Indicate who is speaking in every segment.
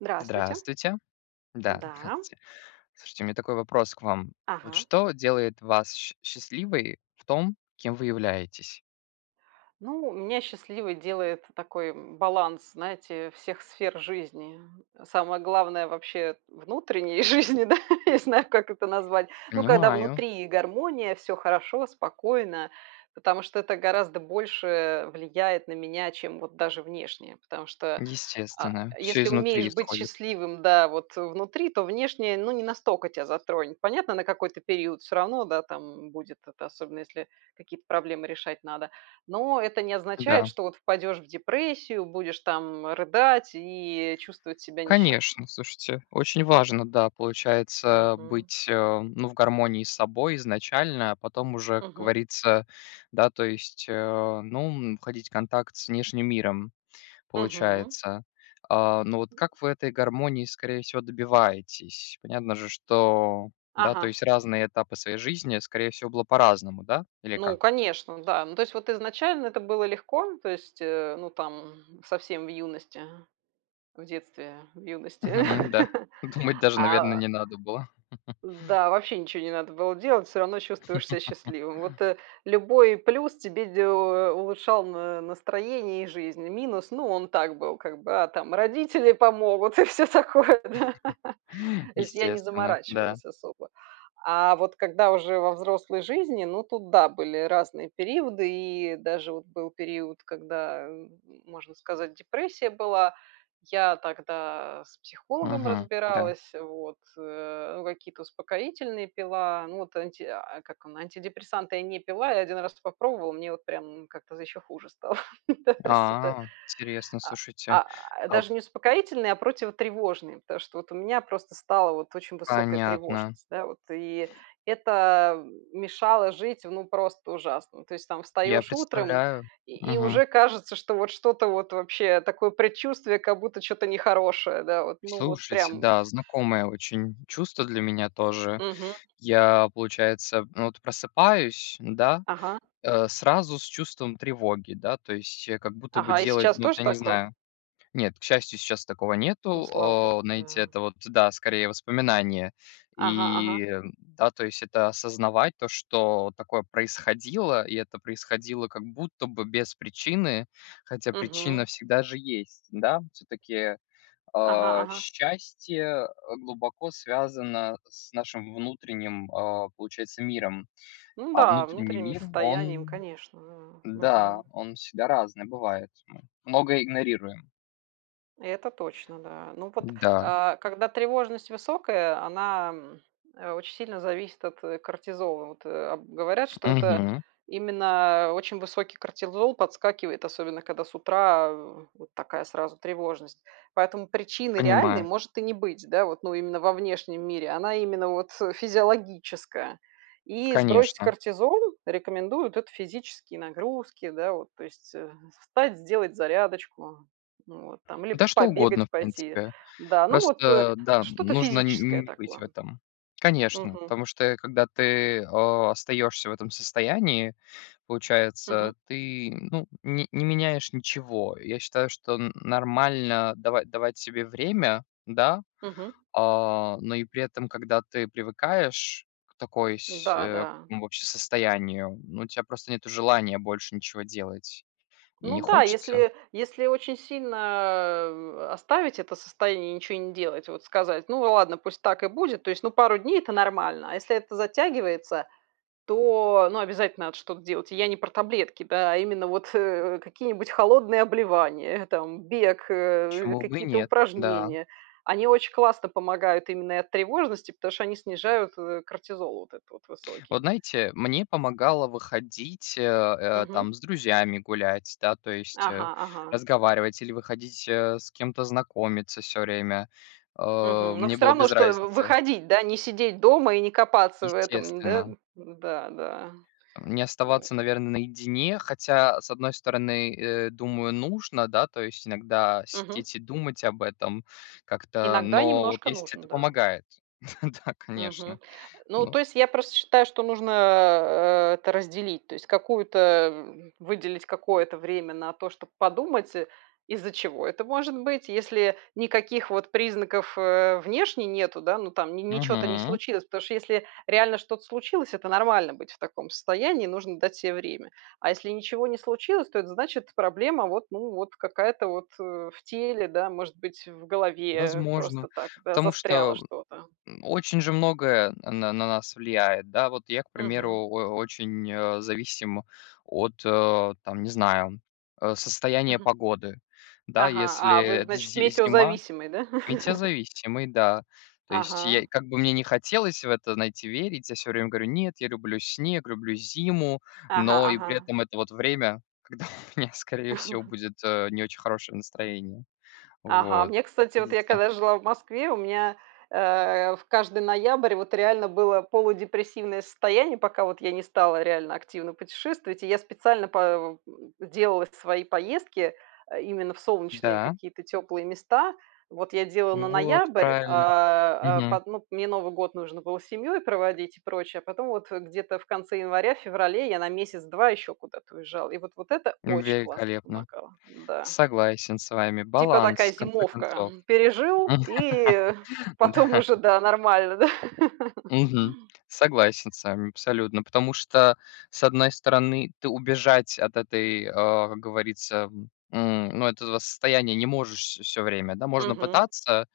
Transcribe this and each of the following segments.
Speaker 1: Здравствуйте!
Speaker 2: Здравствуйте. Да,
Speaker 1: Да.
Speaker 2: здравствуйте. Слушайте, у меня такой вопрос к вам: вот
Speaker 1: Ага.
Speaker 2: что делает вас сч счастливой в том, кем вы являетесь?
Speaker 1: Ну, меня счастливой делает такой, м, баланс, знаете, всех сфер жизни. Самое главное вообще внутренней жизни, да, не знаю, как это назвать. Ну, когда
Speaker 2: Понимаю.
Speaker 1: внутри гармония, всё хорошо, спокойно, потому что это гораздо больше влияет на меня, чем вот даже внешнее. Потому что, а,
Speaker 2: Естественно, всё
Speaker 1: если
Speaker 2: изнутри
Speaker 1: умеешь быть
Speaker 2: исходит.
Speaker 1: счастливым, да, вот внутри, то внешнее, ну, не настолько тя затронет. Понятно, на какой-то период всё равно, да, там будет это. Особенно если какие-то проблемы решать надо. Но это не означает,
Speaker 2: Да.
Speaker 1: что вот впадешь в депрессию, будешь там рыдать и чувствовать себя несчастным.
Speaker 2: Конечно, слушайте, очень важно, да, получается,
Speaker 1: Мгм.
Speaker 2: быть, э, ну, в гармонии с собой изначально. А потом уже, как
Speaker 1: Мгм.
Speaker 2: говорится, да, то есть, э, ну, м, входить в контакт с внешним миром,
Speaker 1: Мгм.
Speaker 2: получается. А, ну вот как вы этой гармонии, скорее всего, добиваетесь? Понятно же, что да, то
Speaker 1: Ага.
Speaker 2: есть разные этапы своей жизни, скорее всего, было по-разному, да, или
Speaker 1: Ну,
Speaker 2: как?
Speaker 1: конечно, да. Ну, то есть, вот изначально это было легко, то есть, э, ну, там совсем в юности, в детстве, в юности.
Speaker 2: Мгм, да. Думать даже, наверно,
Speaker 1: А.
Speaker 2: не надо было.
Speaker 1: Да, вообще ничего не надо было делать, всё равно чувствуешь себя счастливым. Вот, э, любой плюс тебе делал, э, улучшал н настроение и жизнь. Минус, ну, он так был, как бы, а там родители помогут и всё такое, да. То есть я не
Speaker 2: Естественно, да.
Speaker 1: заморачивалась особо. А вот когда уже во взрослой жизни... Ну, тут да, были разные периоды, и даже был период, когда, э, можно сказать, депрессия была. Я тогда с психологом
Speaker 2: Мгм, да.
Speaker 1: разбиралась, вот, э, ну, какие-то успокоительные пила. Ну вот анти а, как он, антидепрессанты я не пила, я 1 раз это попробовала, мне вот прям как-то ещё хуже стало. Да, то есть это,
Speaker 2: А, интересно,
Speaker 1: а
Speaker 2: слушайте,
Speaker 1: а
Speaker 2: а б
Speaker 1: Даже не успокоительные, а противотревожные, потому что вот у меня просто стала вот очень высокая
Speaker 2: Понятно.
Speaker 1: тревожность, да вот. И это, э, мешало жить в ну, просто ужасно! То есть, там
Speaker 2: Я
Speaker 1: встаёшь утром,
Speaker 2: представляю,
Speaker 1: и и
Speaker 2: мгм.
Speaker 1: уже кажется, что вот что-то вот вообще такое предчувствие, как будто чё-то нехорошее, да вот, ну вот
Speaker 2: Слушайте,
Speaker 1: прям.
Speaker 2: да, знакомое очень чувство для меня тоже.
Speaker 1: Мгм.
Speaker 2: Я, получается, ну вот просыпаюсь, да,
Speaker 1: Ага.
Speaker 2: э, сразу с чувством тревоги, да, то есть я как будто бы
Speaker 1: Ага, и
Speaker 2: делать
Speaker 1: сейчас
Speaker 2: ну, вот
Speaker 1: тоже
Speaker 2: я не
Speaker 1: такое?
Speaker 2: знаю. Нет, к счастью, щас такого нету.
Speaker 1: Ну, слава богу!
Speaker 2: О, знаете,
Speaker 1: Да.
Speaker 2: это вот, да, скорее, воспоминание.
Speaker 1: Ага ага.
Speaker 2: И, да, то есть это осознавать, то что такое происходило, и это происходило как будто бы без причины, хотя
Speaker 1: Мгм.
Speaker 2: причина всегда же есть, да. Всё-таки,
Speaker 1: Ага
Speaker 2: а,
Speaker 1: ага.
Speaker 2: счастье, э, глубоко связано с нашим внутренним, а, получается, миром.
Speaker 1: Ну,
Speaker 2: А
Speaker 1: да,
Speaker 2: внутренний
Speaker 1: внутренним
Speaker 2: мир,
Speaker 1: состоянием,
Speaker 2: он
Speaker 1: конечно, ага,
Speaker 2: да,
Speaker 1: мгм.
Speaker 2: он всегда разный бывает. Мы много игнорируем.
Speaker 1: Это точно, да. Ну вот,
Speaker 2: Да.
Speaker 1: а, когда тревожность высокая, она очень сильно зависит от кортизола. Вот, э, об говорят, что это
Speaker 2: Мгм.
Speaker 1: именно очень высокий кортизол подскакивает, особенно когда с утра, э, вот такая сразу тревожность. Поэтому причины реальной
Speaker 2: Понимаю.
Speaker 1: может и не быть, да, вот, ну, именно во внешнем мире, она именно вот, э, физиологическая. И сбросить
Speaker 2: Конечно.
Speaker 1: кортизол рекомендуют- это физические нагрузки, да, вот. То есть, э, встать, сделать зарядочку, ну, вот там или
Speaker 2: Да, что угодно, в
Speaker 1: побегать пойти,
Speaker 2: принципе.
Speaker 1: да. Ну, вот, э,
Speaker 2: Просто, да,
Speaker 1: что-то
Speaker 2: нужно н
Speaker 1: физическое
Speaker 2: не быть в
Speaker 1: такое.
Speaker 2: этом. Конечно.
Speaker 1: Мгм.
Speaker 2: Потому что, э, когда ты остаешься в этом состоянии,
Speaker 1: Мгм.
Speaker 2: получается, ты, ну, ни не меняешь ничего. Я считаю, что н нормально дава давать себе время, да.
Speaker 1: Мгм.
Speaker 2: А, но и при этом, когда ты привыкаешь к такой сь
Speaker 1: Да
Speaker 2: э, к
Speaker 1: да.
Speaker 2: такому вообще состоянию, ну, у тя просто нету желания больше ничего делать и
Speaker 1: Ну
Speaker 2: не
Speaker 1: да,
Speaker 2: хочется.
Speaker 1: если если очень сильно, э, оставить это состояние и ничего не делать, вот сказать: "Ну ладно, пусть так и будет", то есть, ну, 2 дней- это нормально. А если это затягивается, то, ну, обязательно надо что-то делать. Я не про таблетки, да, а именно вот, э, какие-нибудь холодные обливания, там бег, э,
Speaker 2: Почему бы и
Speaker 1: какие-то
Speaker 2: нет? Да.
Speaker 1: упражнения. Они очень классно помогают именно и от тревожности, потому что они снижают, э, кортизол вот этот вот
Speaker 2: Вот,
Speaker 1: высокий.
Speaker 2: знаете, мне помогало выходить, э э,
Speaker 1: Мгм.
Speaker 2: там с друзьями гулять, да, то есть, э,
Speaker 1: Ага ага.
Speaker 2: разговаривать или выходить, э, с кем-то знакомиться всё время. А,
Speaker 1: Мгм, но
Speaker 2: мне
Speaker 1: всё
Speaker 2: было
Speaker 1: равно,
Speaker 2: без
Speaker 1: что в
Speaker 2: разницы.
Speaker 1: выходить, да, не сидеть дома и не копаться в этом, да.
Speaker 2: Естественно.
Speaker 1: Да-да.
Speaker 2: Не
Speaker 1: О.
Speaker 2: оставаться, наверно, наедине. Хотя, с одной стороны, э, думаю, нужно, да, то есть иногда
Speaker 1: Мгм.
Speaker 2: сидеть и думать об этом как-то,
Speaker 1: Иногда
Speaker 2: но вот
Speaker 1: немножко
Speaker 2: если
Speaker 1: нужно,
Speaker 2: это
Speaker 1: да.
Speaker 2: помогает. Да,
Speaker 1: Мгм,
Speaker 2: конечно,
Speaker 1: ну,
Speaker 2: но
Speaker 1: то есть я просто считаю, что нужно, э, э, это разделить. То есть какую-то, э, м выделить какое-то время на то, чтоб подумать, э, из-за чего это может быть. Если никаких вот признаков, э, внешне нету, да, ну, там н ни чё-то не
Speaker 2: Мгм.
Speaker 1: случилось. Потому что, если реально что-то случилось, это нормально быть в таком состоянии, нужно дать себе время. А если ничего не случилось, то это значит, проблема вот, ну, вот какая-то вот, э, в теле, да, может быть, в голове
Speaker 2: Возможно,
Speaker 1: просто так, да,
Speaker 2: потому что, э,
Speaker 1: застряло
Speaker 2: вот,
Speaker 1: что-то.
Speaker 2: м, очень же многое на на нас влияет, да. Вот я, к
Speaker 1: Мгм.
Speaker 2: примеру, о очень, э, зависим от, э, там, не знаю, э, состояния
Speaker 1: Мгм.
Speaker 2: погоды. Да,
Speaker 1: Ага,
Speaker 2: если
Speaker 1: а вы,
Speaker 2: это
Speaker 1: значит,
Speaker 2: зи зима
Speaker 1: метеозависимый, да?
Speaker 2: Метеозависимый, да. То есть я,
Speaker 1: Ага.
Speaker 2: как бы мне ни хотелось в это, знаете, верить, я всё время говорю: "Нет, я люблю снег, люблю зиму".
Speaker 1: Ага
Speaker 2: Но и при
Speaker 1: ага.
Speaker 2: этом это вот время, когда у меня, скорее всего, будет, э, не очень хорошее настроение.
Speaker 1: Ага,
Speaker 2: Вот.
Speaker 1: мне, кстати, вот я,
Speaker 2: Видите?
Speaker 1: когда жила в Москве, у меня, э, в каждый ноябрь вот реально было полудепрессивное состояние. Пока вот я не стала реально активно путешествовать. И я специально па в делала свои поездки именно в солнечные
Speaker 2: Да.
Speaker 1: какие-то тёплые места. Вот я делала на
Speaker 2: Вот
Speaker 1: ноябрь,
Speaker 2: правильно,
Speaker 1: а, а
Speaker 2: мгм.
Speaker 1: под ну, мне Новый год нужно было с семьёй проводить и прочее, а потом вот где-то в конце января-феврале я на 1-2 ещё куда-то уезжала. И вот вот это очень классно
Speaker 2: Великолепно!
Speaker 1: помогало, да.
Speaker 2: Согласен с вами.
Speaker 1: Типа
Speaker 2: Баланс,
Speaker 1: такая
Speaker 2: в конце
Speaker 1: зимовка.
Speaker 2: концов.
Speaker 1: Пережил, и потом
Speaker 2: Да.
Speaker 1: уже, да, нормально, да?
Speaker 2: Мгм, согласен с вами абсолютно, потому что, с одной стороны, ты убежать от этой, э, как говорится, м Ну, этого состояния не можешь вс всё время, да. Можно
Speaker 1: Мгм.
Speaker 2: пытаться,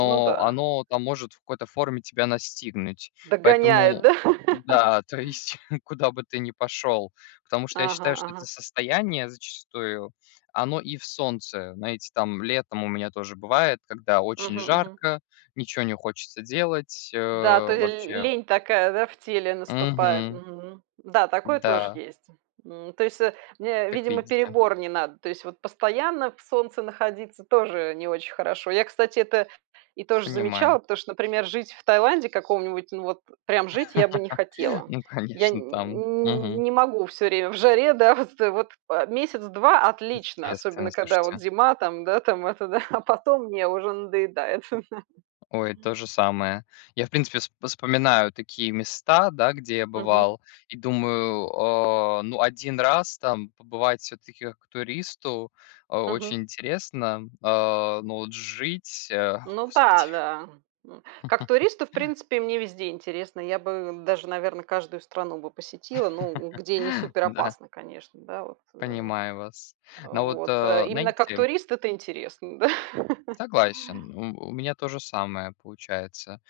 Speaker 1: Ну да.
Speaker 2: оно-то может в какой-то форме тебя настигнуть.
Speaker 1: Догоняет,
Speaker 2: Поэтому
Speaker 1: да?
Speaker 2: да, то есть куда бы ты ни пошёл. Потому что я
Speaker 1: Ага
Speaker 2: считаю, что это
Speaker 1: ага.
Speaker 2: состояние зачастую, оно и в солнце. Знаете, там летом у меня тоже бывает, когда очень
Speaker 1: Мгм, мгм.
Speaker 2: жарко, ничего не хочется делать, э,
Speaker 1: Да, то, э, и ль
Speaker 2: вообще.
Speaker 1: лень такая, да, в теле наступает.
Speaker 2: Мгм.
Speaker 1: Мгм, да, такое тоже
Speaker 2: Н-да.
Speaker 1: есть. М, то есть, э, мне,
Speaker 2: Как
Speaker 1: видимо,
Speaker 2: видите.
Speaker 1: перебор не надо, то есть вот постоянно в солнце находиться тоже не очень хорошо. Я, кстати, это и тоже
Speaker 2: Понимаю.
Speaker 1: замечала, потому что, например, жить в Таиланде каком-нибудь, ну, вот прям жить я бы не хотела.
Speaker 2: Ну,
Speaker 1: Я нь
Speaker 2: конечно, там,
Speaker 1: н
Speaker 2: мгм.
Speaker 1: не могу всё время в жаре, да. Вот это вот, а 1-2 отлично,
Speaker 2: Естественно,
Speaker 1: особенно когда вот
Speaker 2: слушайте.
Speaker 1: зима, там да, там это да, а потом мне уже надоедает.
Speaker 2: Ой, то же самое. Я, в принципе, вс вспоминаю такие места, да, где я
Speaker 1: Мгм.
Speaker 2: бывал, и думаю: "О, ну, 1 раз там побывать всё-таки как туристу о очень
Speaker 1: Мгм.
Speaker 2: интересно, а, но вот ж жить, э, о
Speaker 1: Ну
Speaker 2: господи".
Speaker 1: да, да. М, как туристу, в принципе, мне везде интересно. Я бы даже, наверно, каждую страну бы посетила, ну, где не супер
Speaker 2: Да.
Speaker 1: опасно, конечно, да вот, э.
Speaker 2: Понимаю вас, но вот,
Speaker 1: Вот, э,
Speaker 2: э,
Speaker 1: именно как
Speaker 2: знаете
Speaker 1: турист это интересно, да.
Speaker 2: Согласен, у у меня то же самое получается.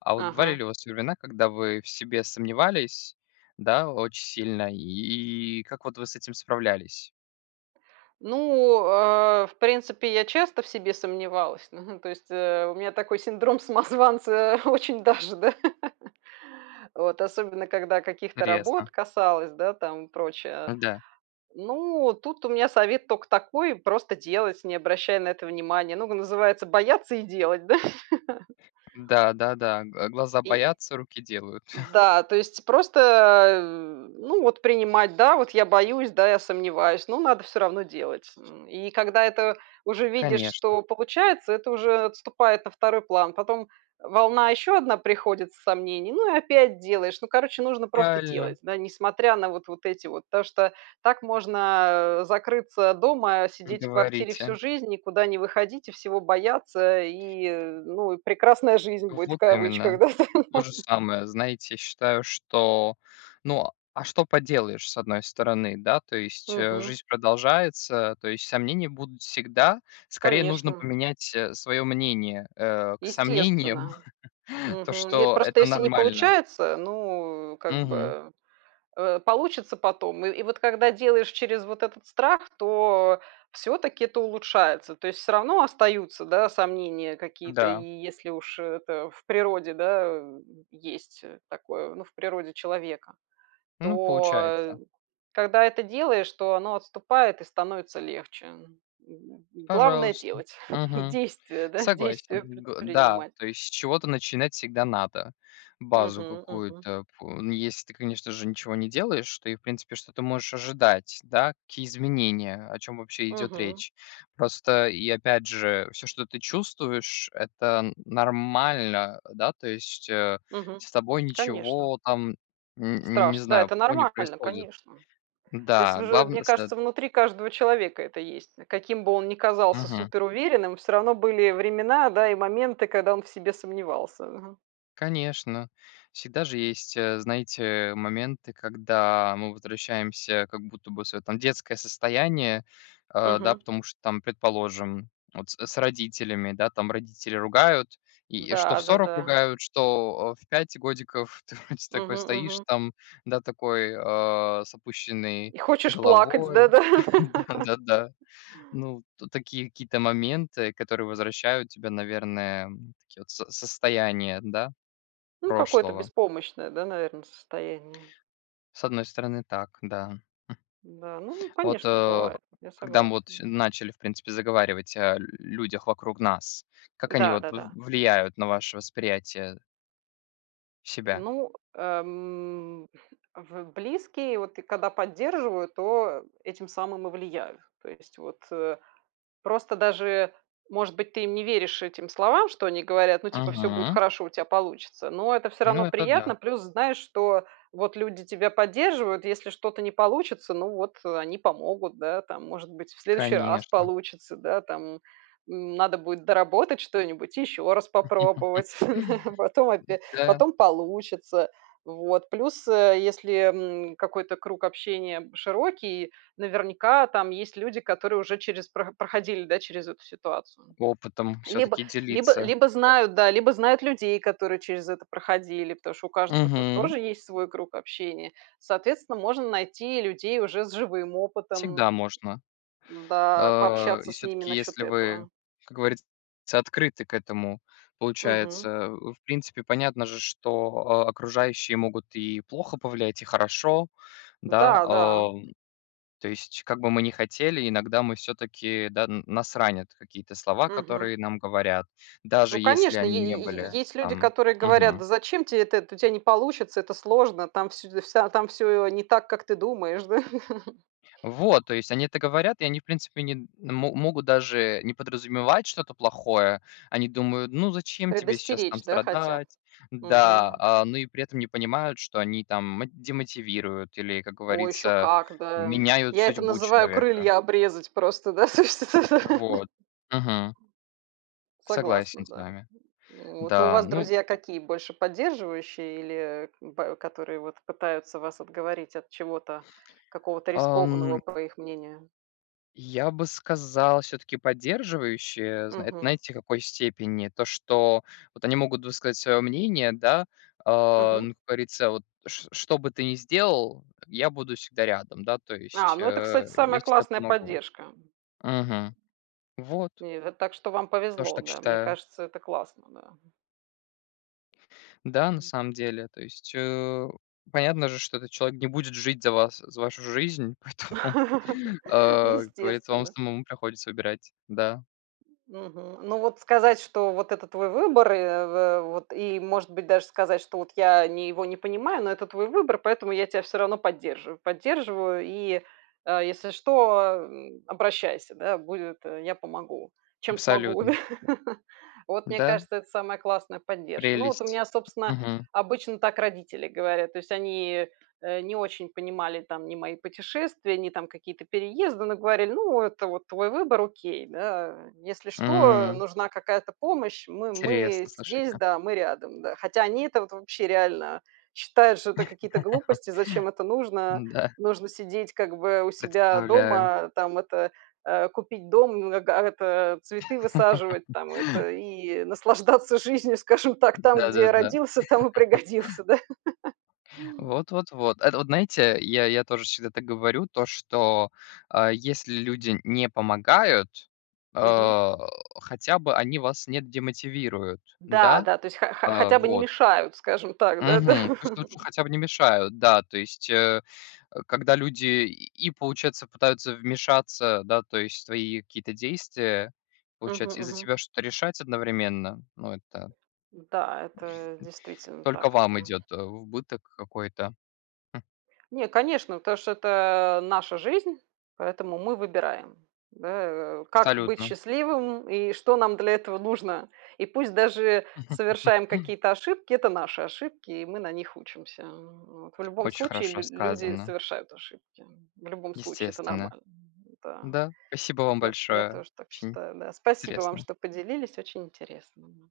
Speaker 2: А вот бывали
Speaker 1: Ага.
Speaker 2: ли у вас времена, когда вы в себе сомневались, да очень сильно? И и как вот вы с этим справлялись?
Speaker 1: Ну, а, в принципе, я часто в себе сомневалась, ну, то есть, э, у меня такой синдром самозванца очень даже, да. Вот особенно когда каких-то работ
Speaker 2: Ресно
Speaker 1: касалось, да, там прочее.
Speaker 2: Да.
Speaker 1: Ну, тут у меня совет тока такой: просто делать, не обращая на это внимание. Ну и, называется, бояться и делать, да.
Speaker 2: Да, да-да, г глаза
Speaker 1: И
Speaker 2: боятся, руки делают.
Speaker 1: Да, то есть просто, а, э, ну вот принимать. Да, вот я боюсь, да, я сомневаюсь, но надо всё равно делать. И когда это уже видишь,
Speaker 2: Конечно.
Speaker 1: что получается, это уже отступает на 2 план. Потом волна ещё одна приходит с сомнений, ну и опять делаешь. Ну, короче, нужно просто
Speaker 2: Правильно.
Speaker 1: делать, да, несмотря на вот вот эти вот. Потому что так можно, а, э, закрыться дома,
Speaker 2: Не
Speaker 1: сидеть в квартире
Speaker 2: говорите.
Speaker 1: всю жизнь, никуда не выходить и всего бояться, и, э, ну, и прекрасная жизнь будет в
Speaker 2: Вот именно,
Speaker 1: кавычках, да там.
Speaker 2: то же самое. Знаете, я считаю, что, ну, а что поделаешь, с одной стороны? Да, то есть, э,
Speaker 1: Мгм.
Speaker 2: жизнь продолжается, то есть сомнения будут всегда. Скорее нужно
Speaker 1: Конечно.
Speaker 2: поменять, э, своё мнение, э, к сомнениям,
Speaker 1: Естественно.
Speaker 2: то
Speaker 1: Мгм, е
Speaker 2: что
Speaker 1: просто,
Speaker 2: это
Speaker 1: если не
Speaker 2: нормально.
Speaker 1: получается, ну, как
Speaker 2: Мгм.
Speaker 1: бы, э, получится потом. И и вот, когда делаешь через вот этот страх, то всё-таки это улучшается. То есть всё равно остаются, да, сомнения какие-то. И
Speaker 2: Да.
Speaker 1: если уж это в природе, да, э, есть такое. Ну, в природе человека,
Speaker 2: Ну,
Speaker 1: то, э,
Speaker 2: получается.
Speaker 1: когда это делаешь, то оно отступает и становится легче. Г главное-
Speaker 2: Пожалуйста.
Speaker 1: делать,
Speaker 2: Мгм,
Speaker 1: действия, да, действия
Speaker 2: согласен. Г Да,
Speaker 1: предпринимать.
Speaker 2: то есть с чего-то начинать всегда надо, базу
Speaker 1: Мгм, мгм.
Speaker 2: какую-то пу Ну, если ты, конечно же, ничего не делаешь, то и, в принципе, что ты можешь ожидать? Да, какие изменения, о чём вообще идёт
Speaker 1: Мгм.
Speaker 2: речь. Просто, и опять же, всё, что ты чувствуешь,- это н нормально. Да, то есть, э,
Speaker 1: Мгм,
Speaker 2: с тобой
Speaker 1: конечно.
Speaker 2: ничего там н не
Speaker 1: Страшно. Да,
Speaker 2: знаю,
Speaker 1: это
Speaker 2: плохого не
Speaker 1: нормально,
Speaker 2: происходит.
Speaker 1: конечно. То есть
Speaker 2: Да,
Speaker 1: уже,
Speaker 2: главн
Speaker 1: мне
Speaker 2: сет
Speaker 1: кажется, внутри каждого человека это есть. Каким бы он ни казался
Speaker 2: Мгм.
Speaker 1: суперуверенным, всё равно были времена, да и моменты, когда он в себе сомневался, ага.
Speaker 2: Конечно, всегда же есть, э, знаете, моменты, когда мы возвращаемся как будто бы в свое, там, детское состояние, а, да,
Speaker 1: Мгм.
Speaker 2: потому что там, предположим, вот с с родителями, да, там родители ругают, и и что в 40
Speaker 1: Да-да-да.
Speaker 2: ругают, что, э, в 5 годиков. Ты вроде
Speaker 1: Мгм.
Speaker 2: такой стоишь
Speaker 1: Мгм.
Speaker 2: там, да, такой, а, с опущенной
Speaker 1: И хочешь плакать с
Speaker 2: головой.
Speaker 1: да-да.
Speaker 2: Да-да-да. Ну. Тут такие какие-то моменты, которые возвращают тебя, наверное, такие вот с состояния, да,
Speaker 1: Ну, какое-то
Speaker 2: прошлого.
Speaker 1: беспомощное, да, наверно, состояние.
Speaker 2: С одной стороны так, да. Хм.
Speaker 1: Да, ну,
Speaker 2: А вот,
Speaker 1: конечно,
Speaker 2: э,
Speaker 1: бывает. Я
Speaker 2: когда мы вот
Speaker 1: согласна.
Speaker 2: всё начали, в принципе, заговаривать о людях вокруг нас, как они
Speaker 1: Да,
Speaker 2: вот в
Speaker 1: да-да.
Speaker 2: влияют на ваше восприятие себя?
Speaker 1: Ну, ам, в близкие, вот ты когда поддерживают, то этим самым и влияют. То есть вот, э. Просто даже, может быть, ты им не веришь, этим словам, что они говорят, ну типа "всё будет
Speaker 2: Мгм.
Speaker 1: хорошо, у тя получится", но это всё
Speaker 2: Ну
Speaker 1: равно
Speaker 2: это да.
Speaker 1: приятно. Плюс знаешь, что вот люди тебя поддерживают, если что-то не получится, ну, вот они помогут, да, там. Может быть, в следующий раз
Speaker 2: Конечно.
Speaker 1: получится, да, там, м, надо будет доработать что-нибудь, и еще раз попробовать, потом опя
Speaker 2: Да.
Speaker 1: потом получится. Вот. Плюс, а, если, м, какой-то круг общения широкий, наверняка там есть люди, которые уже через про проходили, да, через эту ситуацию.
Speaker 2: Опытом
Speaker 1: Либо
Speaker 2: все-таки
Speaker 1: либо
Speaker 2: делиться.
Speaker 1: либо знают, да, либо людей, которые через это проходили, потому что у каждого-то
Speaker 2: Мгм.
Speaker 1: тоже есть свой круг общения. Соответственно, можно найти людей уже с живым
Speaker 2: Всегда
Speaker 1: опытом,
Speaker 2: можно.
Speaker 1: да,
Speaker 2: А. И
Speaker 1: пообщаться с ними
Speaker 2: всё-таки
Speaker 1: насчет
Speaker 2: если вы,
Speaker 1: этого.
Speaker 2: как говорится, открыты к этому,
Speaker 1: Мгм.
Speaker 2: получается. В принципе, понятно же, что окружающие могут и плохо повлиять, и хорошо, да,
Speaker 1: Да, да.
Speaker 2: о. То есть как бы мы ни хотели, иногда мы все-таки, да, н нас ранят какие-то слова,
Speaker 1: Мгм.
Speaker 2: которые нам говорят,
Speaker 1: Ну
Speaker 2: даже если
Speaker 1: конечно, е
Speaker 2: они не
Speaker 1: е е
Speaker 2: были
Speaker 1: есть люди,
Speaker 2: там
Speaker 1: которые говорят:
Speaker 2: Мгм.
Speaker 1: "Да зачем те это? Это тя не получится, это сложно, там всё д вся там всё не так, как ты думаешь, да".
Speaker 2: Вот. То есть они это говорят, и они, в принципе, не мо могут даже не подразумевать что-то плохое. Они думают: ну зачем тебе сейчас там
Speaker 1: Предостеречь, да, хотят?
Speaker 2: страдать, да,
Speaker 1: Мгм.
Speaker 2: а, ну и при этом не понимают, что они там мо демотивируют или, как
Speaker 1: О, еще
Speaker 2: говорится,
Speaker 1: как, да!
Speaker 2: меняют
Speaker 1: Я это
Speaker 2: судьбу
Speaker 1: называю-
Speaker 2: человека.
Speaker 1: крылья обрезать просто, да, то, что, да.
Speaker 2: Вот. Мгм. Согласен
Speaker 1: Согласна,
Speaker 2: с
Speaker 1: да.
Speaker 2: вами.
Speaker 1: Ну вот, но у
Speaker 2: Да,
Speaker 1: вас
Speaker 2: ну,
Speaker 1: друзья
Speaker 2: у
Speaker 1: какие- больше поддерживающие или ба которые вот пытаются вас отговорить от чего-то, какого-то рискованного,
Speaker 2: Ам.
Speaker 1: по их мнению?
Speaker 2: Я бы сказал, все-таки поддерживающие, зна
Speaker 1: Мгм.
Speaker 2: знаете, в какой степени? То, что вот они могут высказать свое мнение, да, а,
Speaker 1: Мгм.
Speaker 2: ну, говорится: "Вот что что бы ты ни сделал, я буду всегда рядом, да, то
Speaker 1: А,
Speaker 2: есть,
Speaker 1: ну это,
Speaker 2: а.
Speaker 1: кстати,
Speaker 2: Я
Speaker 1: самая
Speaker 2: всегда
Speaker 1: классная
Speaker 2: помогу".
Speaker 1: поддержка.
Speaker 2: Мгм. Вот.
Speaker 1: Не, это так, что вам
Speaker 2: Тоже
Speaker 1: повезло,
Speaker 2: так
Speaker 1: да, мне
Speaker 2: считаю.
Speaker 1: кажется, это классно, да.
Speaker 2: Да, на самом деле то есть, э, понятно же, что этот человек не будет жить за вас, за вашу жизнь, поэтому, а, как говорится вам
Speaker 1: Естественно.
Speaker 2: самому приходится выбирать, да.
Speaker 1: Мгм. Но вот сказать, что rвот это твой выбор, и, в в вот и может быть, даже сказать, что вот я ни его не понимаю, но это твой выбор, поэтому я тебя всё равно поддерживаю. Поддерживаю и, а, если что, ам, обращайся, да, будет, я помогу, чем смогу, да.
Speaker 2: Абсолютно!
Speaker 1: Вот мне
Speaker 2: Да.
Speaker 1: кажется, это самая классная поддержка. Ну вот у
Speaker 2: Прелесть!
Speaker 1: меня, собственно,
Speaker 2: Мгм.
Speaker 1: обычно так родители говорят. То есть они не очень понимали там ни мои путешествия, ни какие-то переезды, но говорили: "Ну, это вот твой выбор, окей, да". Если что,
Speaker 2: М.
Speaker 1: нужна какая-то помощь, мы мы
Speaker 2: Интересно,
Speaker 1: здесь
Speaker 2: слушайте.
Speaker 1: да, мы рядом да. Хотя они это вот вообще реально считают, что это какие-то глупости, зачем это нужно?
Speaker 2: М-да.
Speaker 1: Нужно сидеть, как бы, у себя
Speaker 2: Представляю.
Speaker 1: дома, там это, а, купить дом, э, га это, цветы высаживать там это, и наслаждаться жизнью, скажем так, там, где
Speaker 2: Да-да-да.
Speaker 1: родился, там и пригодился, да.
Speaker 2: Вот вот-вот. Это вот знаете, я я тоже всегда это говорю, то что а если люди не помогают,
Speaker 1: Мгм.
Speaker 2: а, хотя бы они вас не демотивируют. Н-да,
Speaker 1: Да-да, то есть
Speaker 2: а,
Speaker 1: ха-ха-хотя бы не
Speaker 2: вот.
Speaker 1: мешают, скажем так, да-да.
Speaker 2: Мгм пусть лучше хотя бы не мешают. Да то есть, э, а когда люди и получается пытаются вмешаться, да, то есть, в твои какие-то действия,
Speaker 1: Мгм
Speaker 2: получается, и за
Speaker 1: мгм.
Speaker 2: тебя что-то решать одновременно, ну это
Speaker 1: М, да, это действительно
Speaker 2: только
Speaker 1: так
Speaker 2: вам
Speaker 1: это
Speaker 2: идет в убыток, какой-то, хм.
Speaker 1: Не, конечно, потому что это наша жизнь, поэтому мы выбираем, да, э, как быть
Speaker 2: Абсолютно.
Speaker 1: счастливым, и что нам для этого нужно. И пусть даже совершаем какие-то ошибки, это наши ошибки, и мы на них учимся, а, вот, в любом
Speaker 2: Очень
Speaker 1: случае
Speaker 2: хорошо
Speaker 1: лю-люди
Speaker 2: сказано.
Speaker 1: совершают ошибки, в любом случае это
Speaker 2: Естественно.
Speaker 1: нормально, м-да.
Speaker 2: Да, спасибо вам
Speaker 1: Я т я
Speaker 2: большое,
Speaker 1: тоже так
Speaker 2: очень
Speaker 1: считаю да. Спасибо вам,
Speaker 2: интересно.
Speaker 1: что поделились, очень интересно.